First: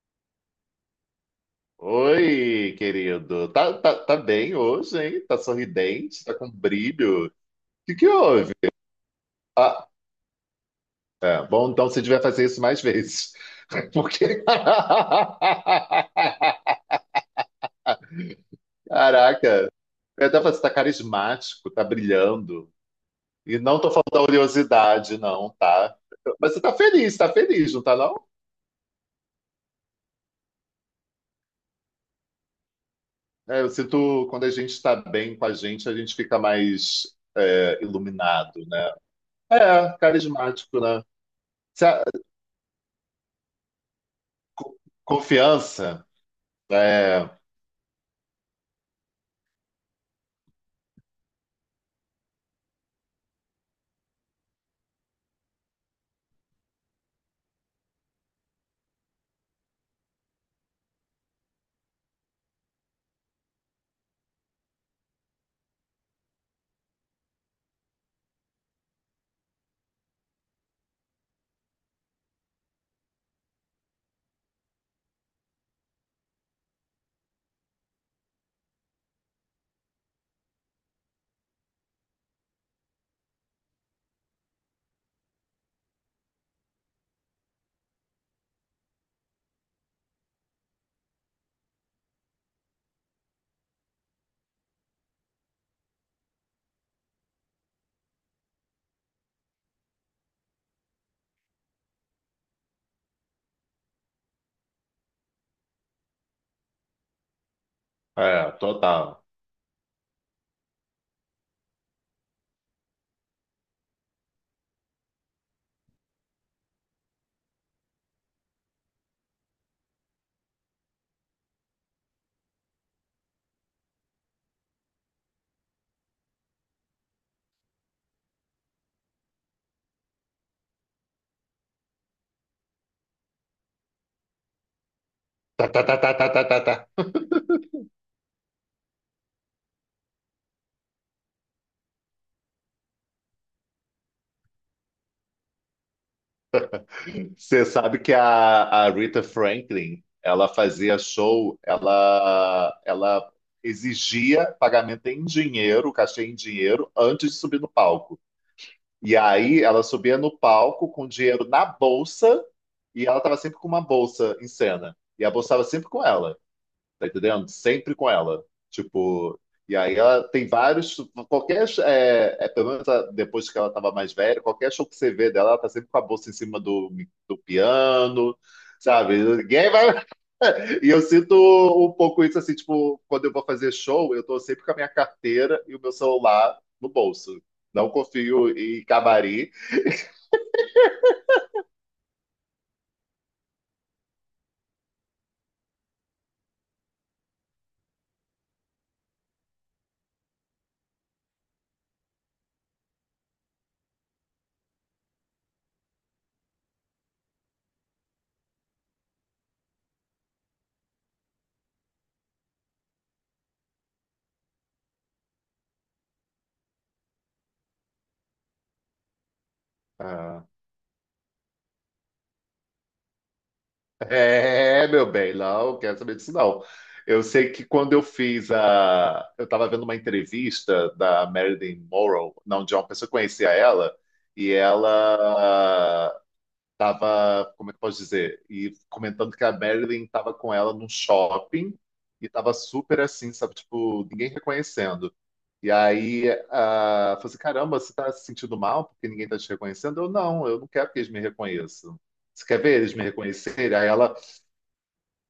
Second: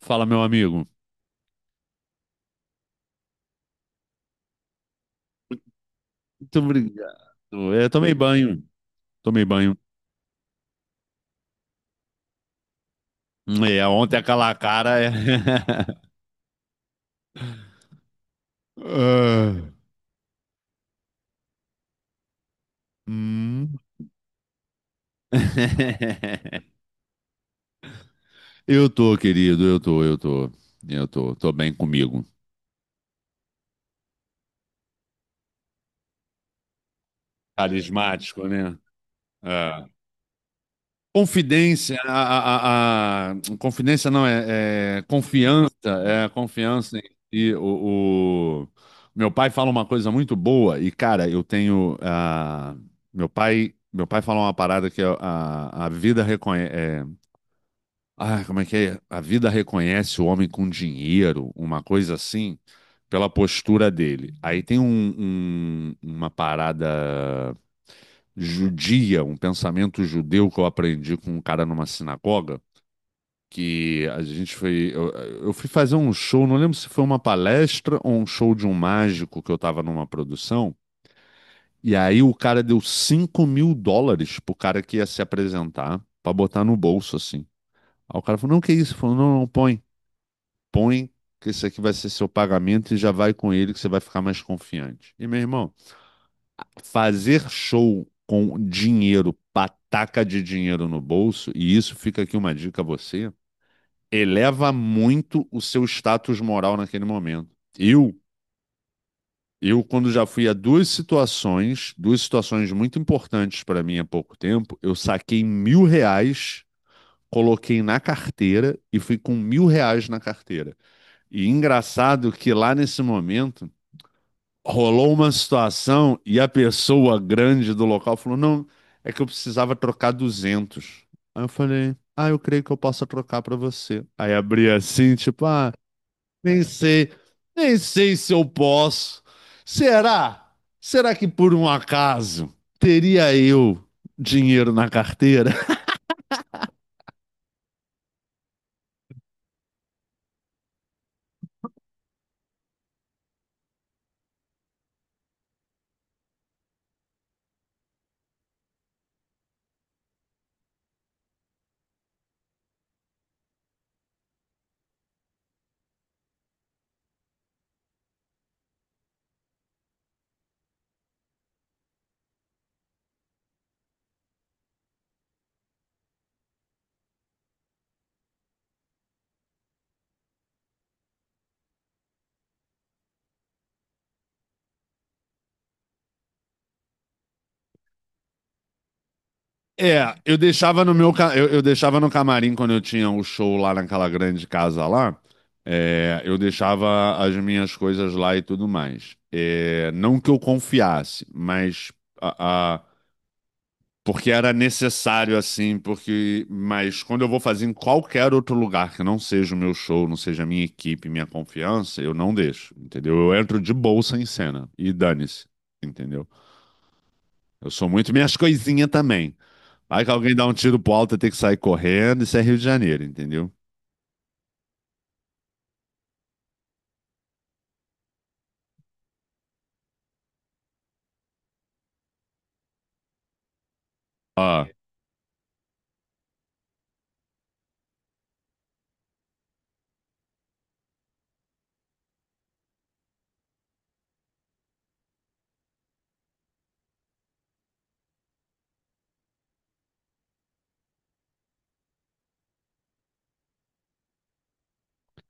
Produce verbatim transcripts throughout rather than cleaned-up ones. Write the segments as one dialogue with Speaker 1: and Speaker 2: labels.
Speaker 1: Fala, meu amigo.
Speaker 2: Oi, querido. Tá, tá, tá bem hoje, hein? Tá sorridente, tá com
Speaker 1: Muito obrigado.
Speaker 2: brilho. O
Speaker 1: Eu
Speaker 2: que que
Speaker 1: tomei
Speaker 2: houve?
Speaker 1: banho. Tomei banho.
Speaker 2: Ah, é, bom, então você devia fazer isso mais vezes.
Speaker 1: É, ontem
Speaker 2: Porque.
Speaker 1: aquela cara. é- Ah,
Speaker 2: Caraca, eu até falei, você tá carismático, tá brilhando. E
Speaker 1: hum.
Speaker 2: não tô falando da oleosidade, não, tá? Mas você tá feliz, tá feliz, não tá, não?
Speaker 1: Eu tô, querido. Eu tô, eu tô. Eu tô. Tô bem comigo.
Speaker 2: É, eu sinto quando a gente tá bem com a gente, a gente fica mais é,
Speaker 1: Carismático,
Speaker 2: iluminado,
Speaker 1: né?
Speaker 2: né?
Speaker 1: É.
Speaker 2: É, carismático, né?
Speaker 1: Confidência, a, a- a- a- confidência não,
Speaker 2: co-
Speaker 1: é, é confiança,
Speaker 2: Confiança.
Speaker 1: é a confiança em
Speaker 2: É,
Speaker 1: si. O, o- meu pai fala uma coisa muito boa e, cara, eu tenho, ah, meu pai, meu pai fala uma parada que a, a, a vida reconhece, ah, como é que é? A vida reconhece o homem com dinheiro, uma coisa assim, pela postura dele. Aí tem um- um- uma parada judia, um pensamento judeu que eu aprendi com um cara numa sinagoga, que a gente foi. Eu, eu fui fazer um show, não lembro se foi uma palestra ou um show de um mágico que eu tava numa produção. E aí o cara deu cinco mil dólares pro cara que ia se apresentar, pra botar no bolso, assim. Aí o cara falou: não, que isso? Ele falou: não, não, põe põe que esse aqui vai ser seu pagamento e já vai com ele que você vai ficar mais confiante. E, meu irmão, fazer show com dinheiro, pataca de dinheiro no bolso, e isso fica aqui uma dica a você, eleva muito o seu status moral naquele momento. Eu,
Speaker 2: é, total.
Speaker 1: eu quando já fui a duas situações, duas situações muito importantes para mim há pouco tempo, eu saquei mil reais coloquei na carteira e fui com mil reais na carteira. E engraçado que lá nesse momento rolou uma situação e a pessoa grande do local falou: Não, é que eu precisava trocar duzentos. Aí eu falei: Ah, eu creio que eu possa trocar pra você. Aí abri assim, tipo:
Speaker 2: Tá,
Speaker 1: Ah,
Speaker 2: tá, tá, tá, tá, tá, tá,
Speaker 1: nem
Speaker 2: tá.
Speaker 1: sei, nem sei se eu posso. Será? Será que por um acaso teria eu dinheiro na carteira?
Speaker 2: Você sabe que a, a Rita Franklin, ela fazia show, ela, ela exigia pagamento em dinheiro, cachê em dinheiro, antes de subir no palco. E aí ela subia no palco com dinheiro na bolsa e ela estava sempre com uma bolsa em cena. E a bolsa estava sempre com ela. Tá entendendo? Sempre com ela. Tipo, e aí ela tem vários. Qualquer. É, é, pelo menos a- depois que ela tava mais velha, qualquer show que você vê dela, ela tá sempre com a bolsa em cima do, do piano, sabe? Ninguém vai. E eu sinto um pouco isso assim, tipo, quando eu vou fazer show, eu tô sempre com a minha carteira e o meu celular no bolso. Não confio em camarim.
Speaker 1: É, eu deixava no meu, ca- eu, eu deixava no camarim quando eu tinha o show lá naquela grande casa lá. É, eu deixava as minhas coisas lá e tudo mais. É, não que eu confiasse, mas a, a- porque era necessário assim, porque mas quando eu vou fazer em qualquer outro lugar que não seja o meu show, não seja a minha equipe, minha confiança, eu não deixo, entendeu? Eu entro de bolsa em cena e dane-se, entendeu? Eu sou muito minhas coisinhas também. Aí que alguém
Speaker 2: Ah,
Speaker 1: dá um tiro pro alto, tem que sair correndo, isso é Rio de Janeiro, entendeu?
Speaker 2: é, meu bem, não quero saber disso, não. Eu sei que quando eu fiz a. Eu estava vendo uma entrevista da Marilyn Monroe, não, de uma pessoa que conhecia ela, e
Speaker 1: Ah,
Speaker 2: ela estava, como é que eu posso dizer? E comentando que a Marilyn estava com ela num shopping e estava super assim, sabe? Tipo, ninguém reconhecendo. E aí, ah, falou assim: caramba, você está se sentindo mal porque ninguém está te reconhecendo? Eu não, eu não quero que eles me reconheçam. Você quer ver eles me reconhecerem? Aí ela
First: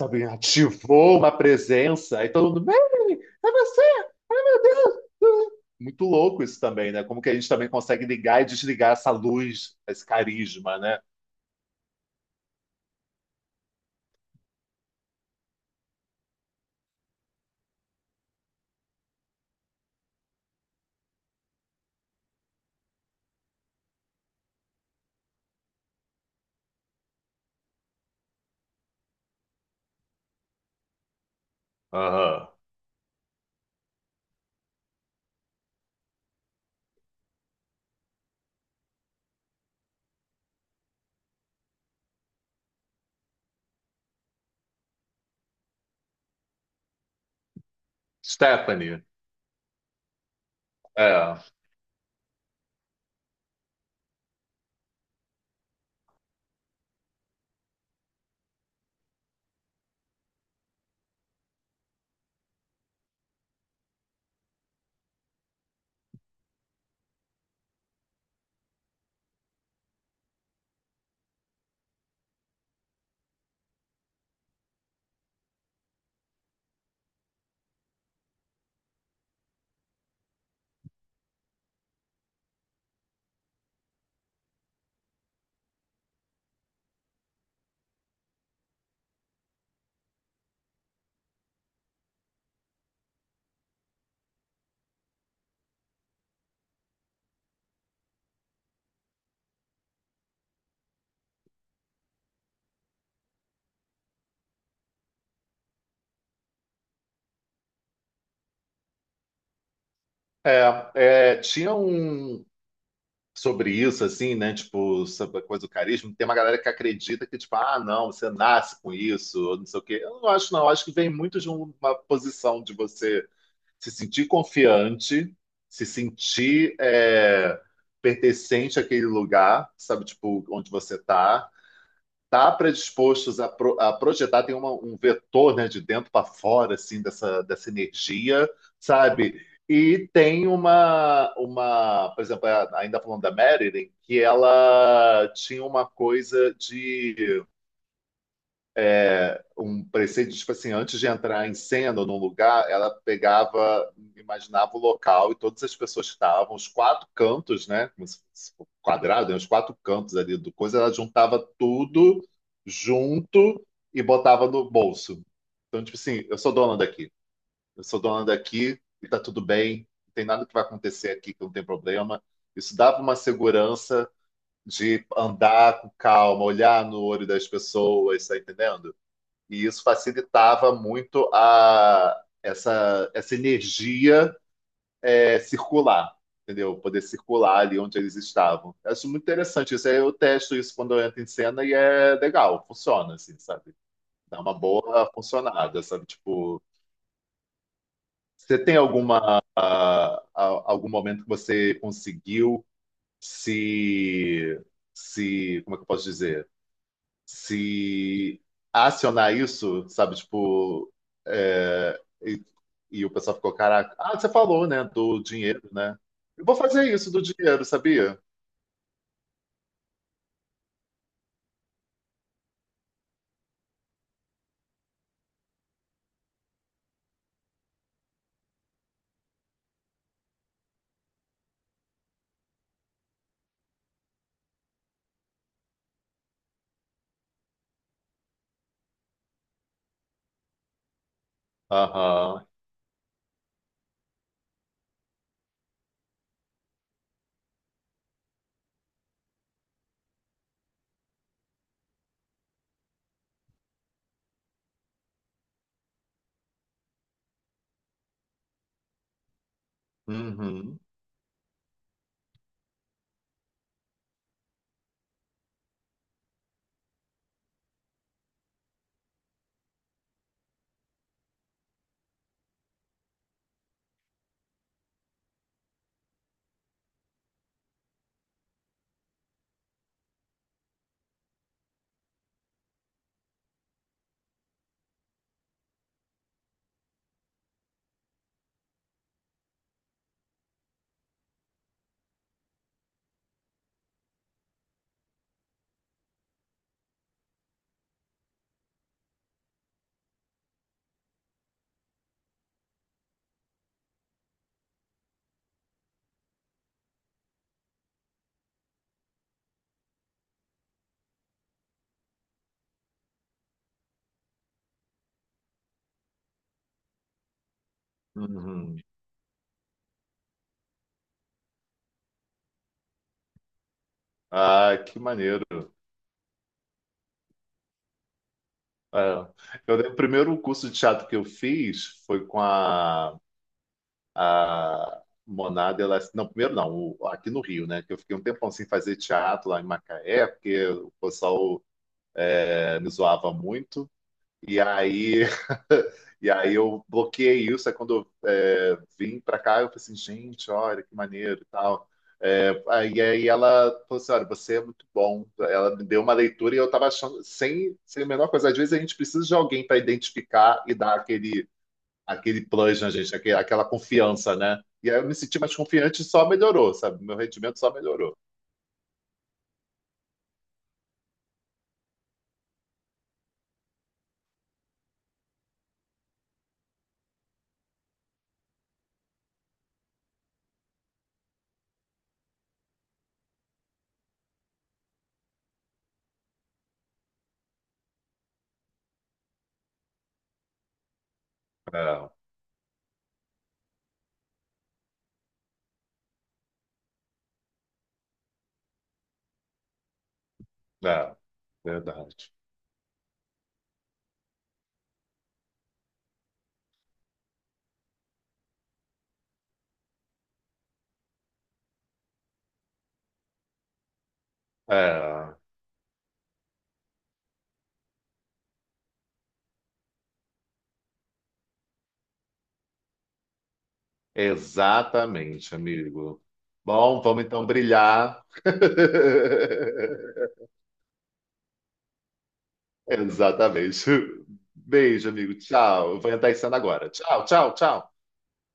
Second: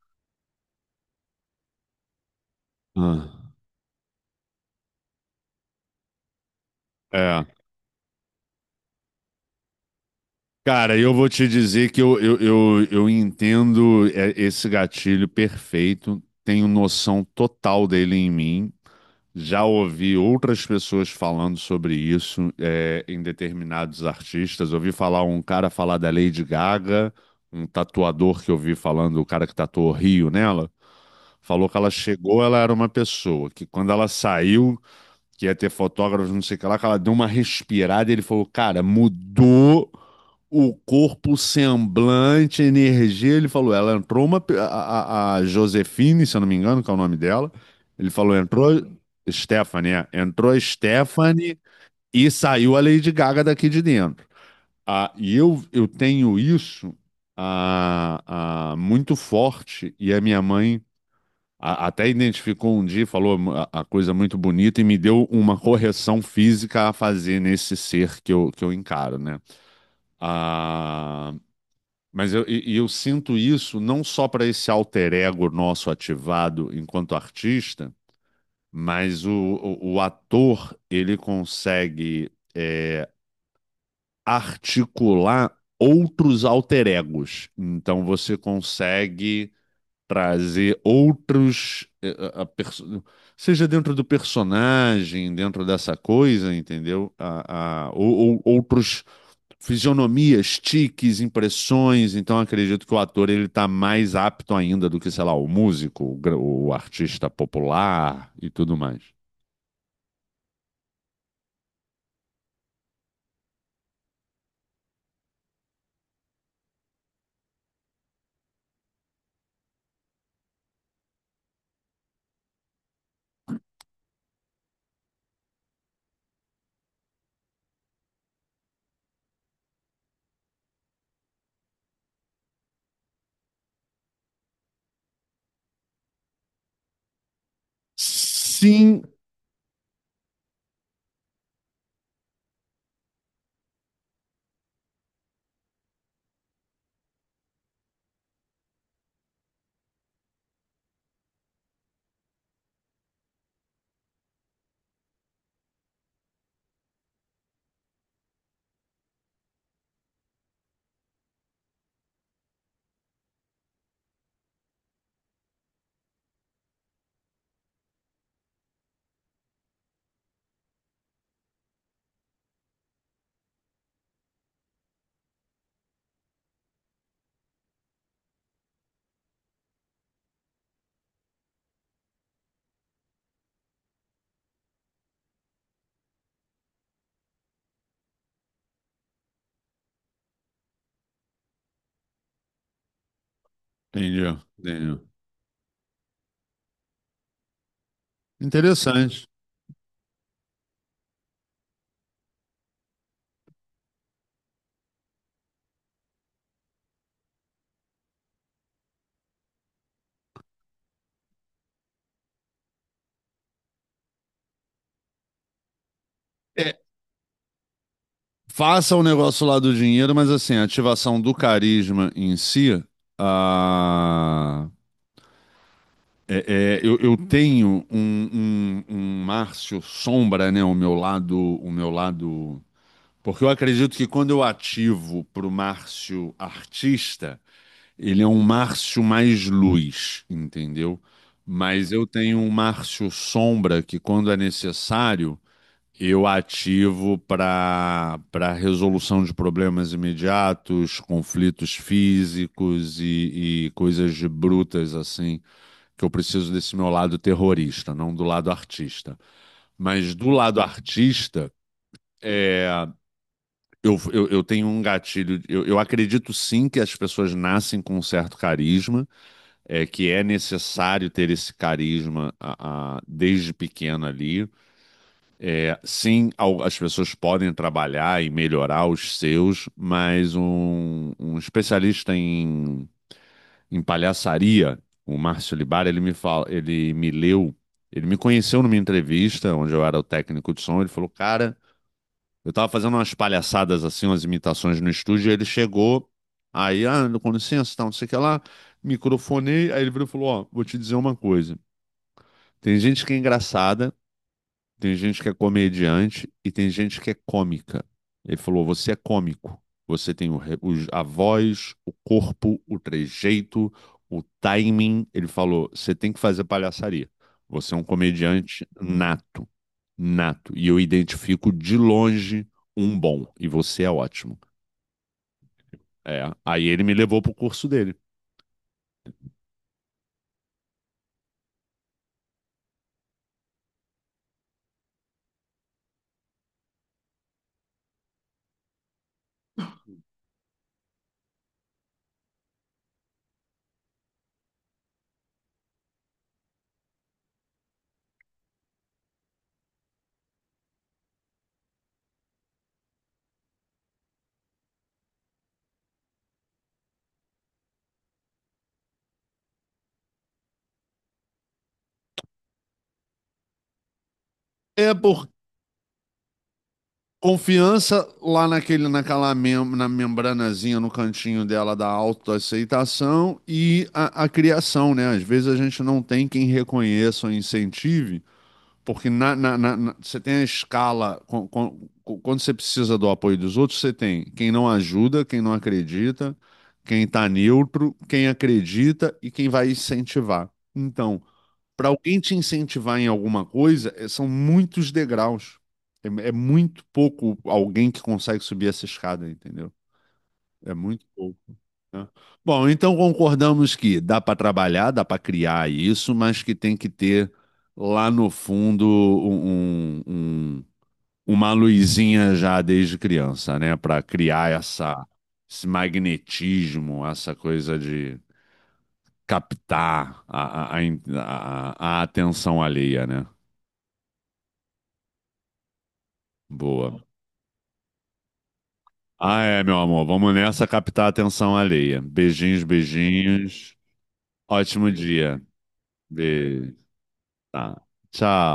Speaker 2: sabe, ativou uma presença, aí todo mundo, Mary,
Speaker 1: ah,
Speaker 2: é você! Muito louco isso também, né? Como que a
Speaker 1: é.
Speaker 2: gente também consegue ligar e desligar essa luz, esse carisma,
Speaker 1: Cara,
Speaker 2: né?
Speaker 1: eu vou te dizer que eu, eu, eu, eu entendo é, esse gatilho perfeito, tenho noção total dele em mim. Já ouvi outras pessoas falando sobre isso, é, em determinados artistas. Ouvi falar um cara falar da Lady Gaga, um tatuador que eu vi falando, o cara que tatuou Rio nela, falou que ela chegou,
Speaker 2: Aham.
Speaker 1: ela era uma pessoa, que quando ela saiu, que ia ter fotógrafos, não sei o que lá, que ela deu uma respirada e ele falou, cara, mudou o corpo, o semblante, a energia. Ele falou, ela entrou uma. pe- A, a- a Josefine, se eu não me engano, que é o nome dela. Ele falou, entrou.
Speaker 2: Stephanie,
Speaker 1: Stephanie, é. Entrou a
Speaker 2: é,
Speaker 1: Stephanie e saiu a Lady Gaga daqui de dentro. Ah, e eu, eu tenho isso ah, ah, muito forte, e a minha mãe a- até identificou um dia, e falou a, a coisa muito bonita e me deu uma correção física a fazer nesse ser que eu, que eu encaro, né? Ah, mas eu, e- e eu sinto isso não só para esse alter ego nosso ativado enquanto artista, mas o, o, o ator ele consegue é, articular outros alter egos. Então você consegue trazer outros, eh, a- a perso- seja dentro do personagem, dentro dessa coisa, entendeu? A, a- ou, ou- outros fisionomias, tiques, impressões. Então, acredito que o ator ele está mais apto ainda do que, sei lá, o músico, o, gra- o artista popular e tudo mais.
Speaker 2: é, é, tinha um sobre isso, assim, né? Tipo, sobre a coisa do carisma, tem uma galera que acredita que, tipo, ah, não, você nasce com isso, ou não sei o quê. Eu não acho, não, eu acho que vem muito de uma posição de você se sentir confiante, se sentir é, pertencente àquele lugar, sabe, tipo, onde você tá, tá predispostos a, pro- a projetar, tem uma- um vetor, né, de dentro para fora, assim, dessa, dessa energia,
Speaker 1: Sim.
Speaker 2: sabe? E tem uma, uma, por exemplo, é, ainda falando da Marilyn, que ela tinha uma coisa de um preceito, tipo assim, antes de entrar em cena ou num lugar, ela pegava, imaginava o local e todas as pessoas que estavam, os quatro cantos, né? Como se fosse um quadrado, né? Os quatro cantos ali do coisa, ela juntava tudo junto e botava no bolso. Então, tipo assim, eu sou dona daqui, eu sou dona daqui e tá tudo bem, não tem nada que vai acontecer aqui que não tem problema. Isso dava uma segurança de andar com calma, olhar no olho das pessoas, tá entendendo? E isso facilitava muito a, essa, essa energia é, circular, entendeu? Poder circular ali onde eles estavam. Eu acho muito interessante isso. Aí eu testo isso quando eu entro em cena e é legal, funciona, assim, sabe?
Speaker 1: Entendi,
Speaker 2: Dá uma
Speaker 1: entendi.
Speaker 2: boa funcionada, sabe? Tipo, você tem
Speaker 1: Interessante.
Speaker 2: alguma, ah, ah, algum momento que você conseguiu se, se, como é que eu posso dizer? Se acionar isso, sabe, tipo, é, e, e o pessoal ficou, caraca, ah, você falou, né, do dinheiro, né? Eu vou
Speaker 1: É,
Speaker 2: fazer isso do dinheiro, sabia?
Speaker 1: faça o negócio lá do dinheiro, mas assim, a ativação do carisma em si, ah, É, é, eu, eu tenho um, um, um Márcio sombra, né? O meu lado, o meu lado. Porque eu acredito que quando eu ativo para o Márcio artista, ele é um Márcio mais luz, entendeu? Mas eu tenho
Speaker 2: Aham.
Speaker 1: um Márcio sombra que, quando é necessário, eu ativo para para resolução de problemas imediatos, conflitos físicos e, e coisas de brutas assim, que eu preciso desse meu lado terrorista, não do lado artista. Mas do lado
Speaker 2: Uhum.
Speaker 1: artista, é, eu, eu, eu tenho um gatilho. Eu, eu acredito sim que as pessoas nascem com um certo carisma, é, que é necessário ter esse carisma a- a- desde pequeno ali. É, sim, al- as pessoas podem trabalhar e melhorar os seus, mas um, um especialista em, em palhaçaria, o Márcio Libara, ele me fala, ele me leu, ele me conheceu numa entrevista onde eu era o técnico de som, ele falou, cara, eu tava fazendo umas palhaçadas assim, umas imitações no estúdio, e ele chegou, aí, ah, com licença, tal, não sei o que lá, microfonei, aí ele virou e falou, ó, vou te dizer uma coisa, tem gente que é engraçada, tem gente que é comediante e tem gente que é cômica. Ele falou: você é cômico. Você tem o re- os- a voz, o corpo, o trejeito, o timing. Ele falou: você tem que fazer palhaçaria. Você é um comediante
Speaker 2: Uhum.
Speaker 1: nato. Nato. E eu identifico de longe um bom. E você é ótimo.
Speaker 2: Ah, que maneiro.
Speaker 1: É. Aí ele me levou pro curso dele.
Speaker 2: É. Eu lembro, o primeiro curso de teatro que eu fiz foi com a, a Monada Elas- Não, primeiro não, o- aqui no Rio, né? Que eu fiquei um tempão sem fazer teatro lá em Macaé, porque o pessoal eh, me zoava muito. E aí, e aí eu bloqueei isso. Aí quando eu é, vim pra cá, eu falei assim, gente, olha que maneiro e tal. É, aí, aí ela falou assim, olha, você é muito bom. Ela me deu uma leitura e eu tava achando, sem, sem a menor coisa, às vezes a gente precisa de alguém para identificar e dar aquele, aquele plus na gente, aquele- aquela confiança, né?
Speaker 1: É
Speaker 2: E aí eu me
Speaker 1: por
Speaker 2: senti mais confiante e só melhorou, sabe? Meu rendimento só
Speaker 1: confiança
Speaker 2: melhorou.
Speaker 1: lá naquele, naquela mem na membranazinha no cantinho dela da autoaceitação e a, a criação, né? Às vezes a gente não tem quem reconheça ou incentive, porque na, na- na- na- você tem a escala, com- com- com- quando você precisa do apoio dos outros, você tem quem não ajuda, quem não acredita, quem está neutro, quem acredita e quem vai incentivar. Então, para
Speaker 2: É,
Speaker 1: alguém te incentivar em alguma coisa, eh, são muitos degraus. É, é muito pouco alguém que consegue subir essa escada, entendeu? É muito
Speaker 2: é,
Speaker 1: pouco. Né?
Speaker 2: Verdade.
Speaker 1: Bom, então concordamos que dá para trabalhar, dá para criar isso, mas que tem que ter lá no fundo um- um- um, uma luzinha já desde criança, né? Para criar essa,
Speaker 2: É.
Speaker 1: esse magnetismo, essa coisa de captar a, a, a, a a atenção alheia, né?
Speaker 2: Exatamente, amigo. Bom,
Speaker 1: Boa.
Speaker 2: vamos então brilhar.
Speaker 1: Ah, é, meu amor. Vamos nessa captar a atenção alheia. Beijinhos, beijinhos.
Speaker 2: Exatamente.
Speaker 1: Ótimo
Speaker 2: Beijo, amigo.
Speaker 1: dia.
Speaker 2: Tchau. Eu vou entrar em cena
Speaker 1: Beijo.
Speaker 2: agora. Tchau, tchau,
Speaker 1: Tá.
Speaker 2: tchau.
Speaker 1: Tchau.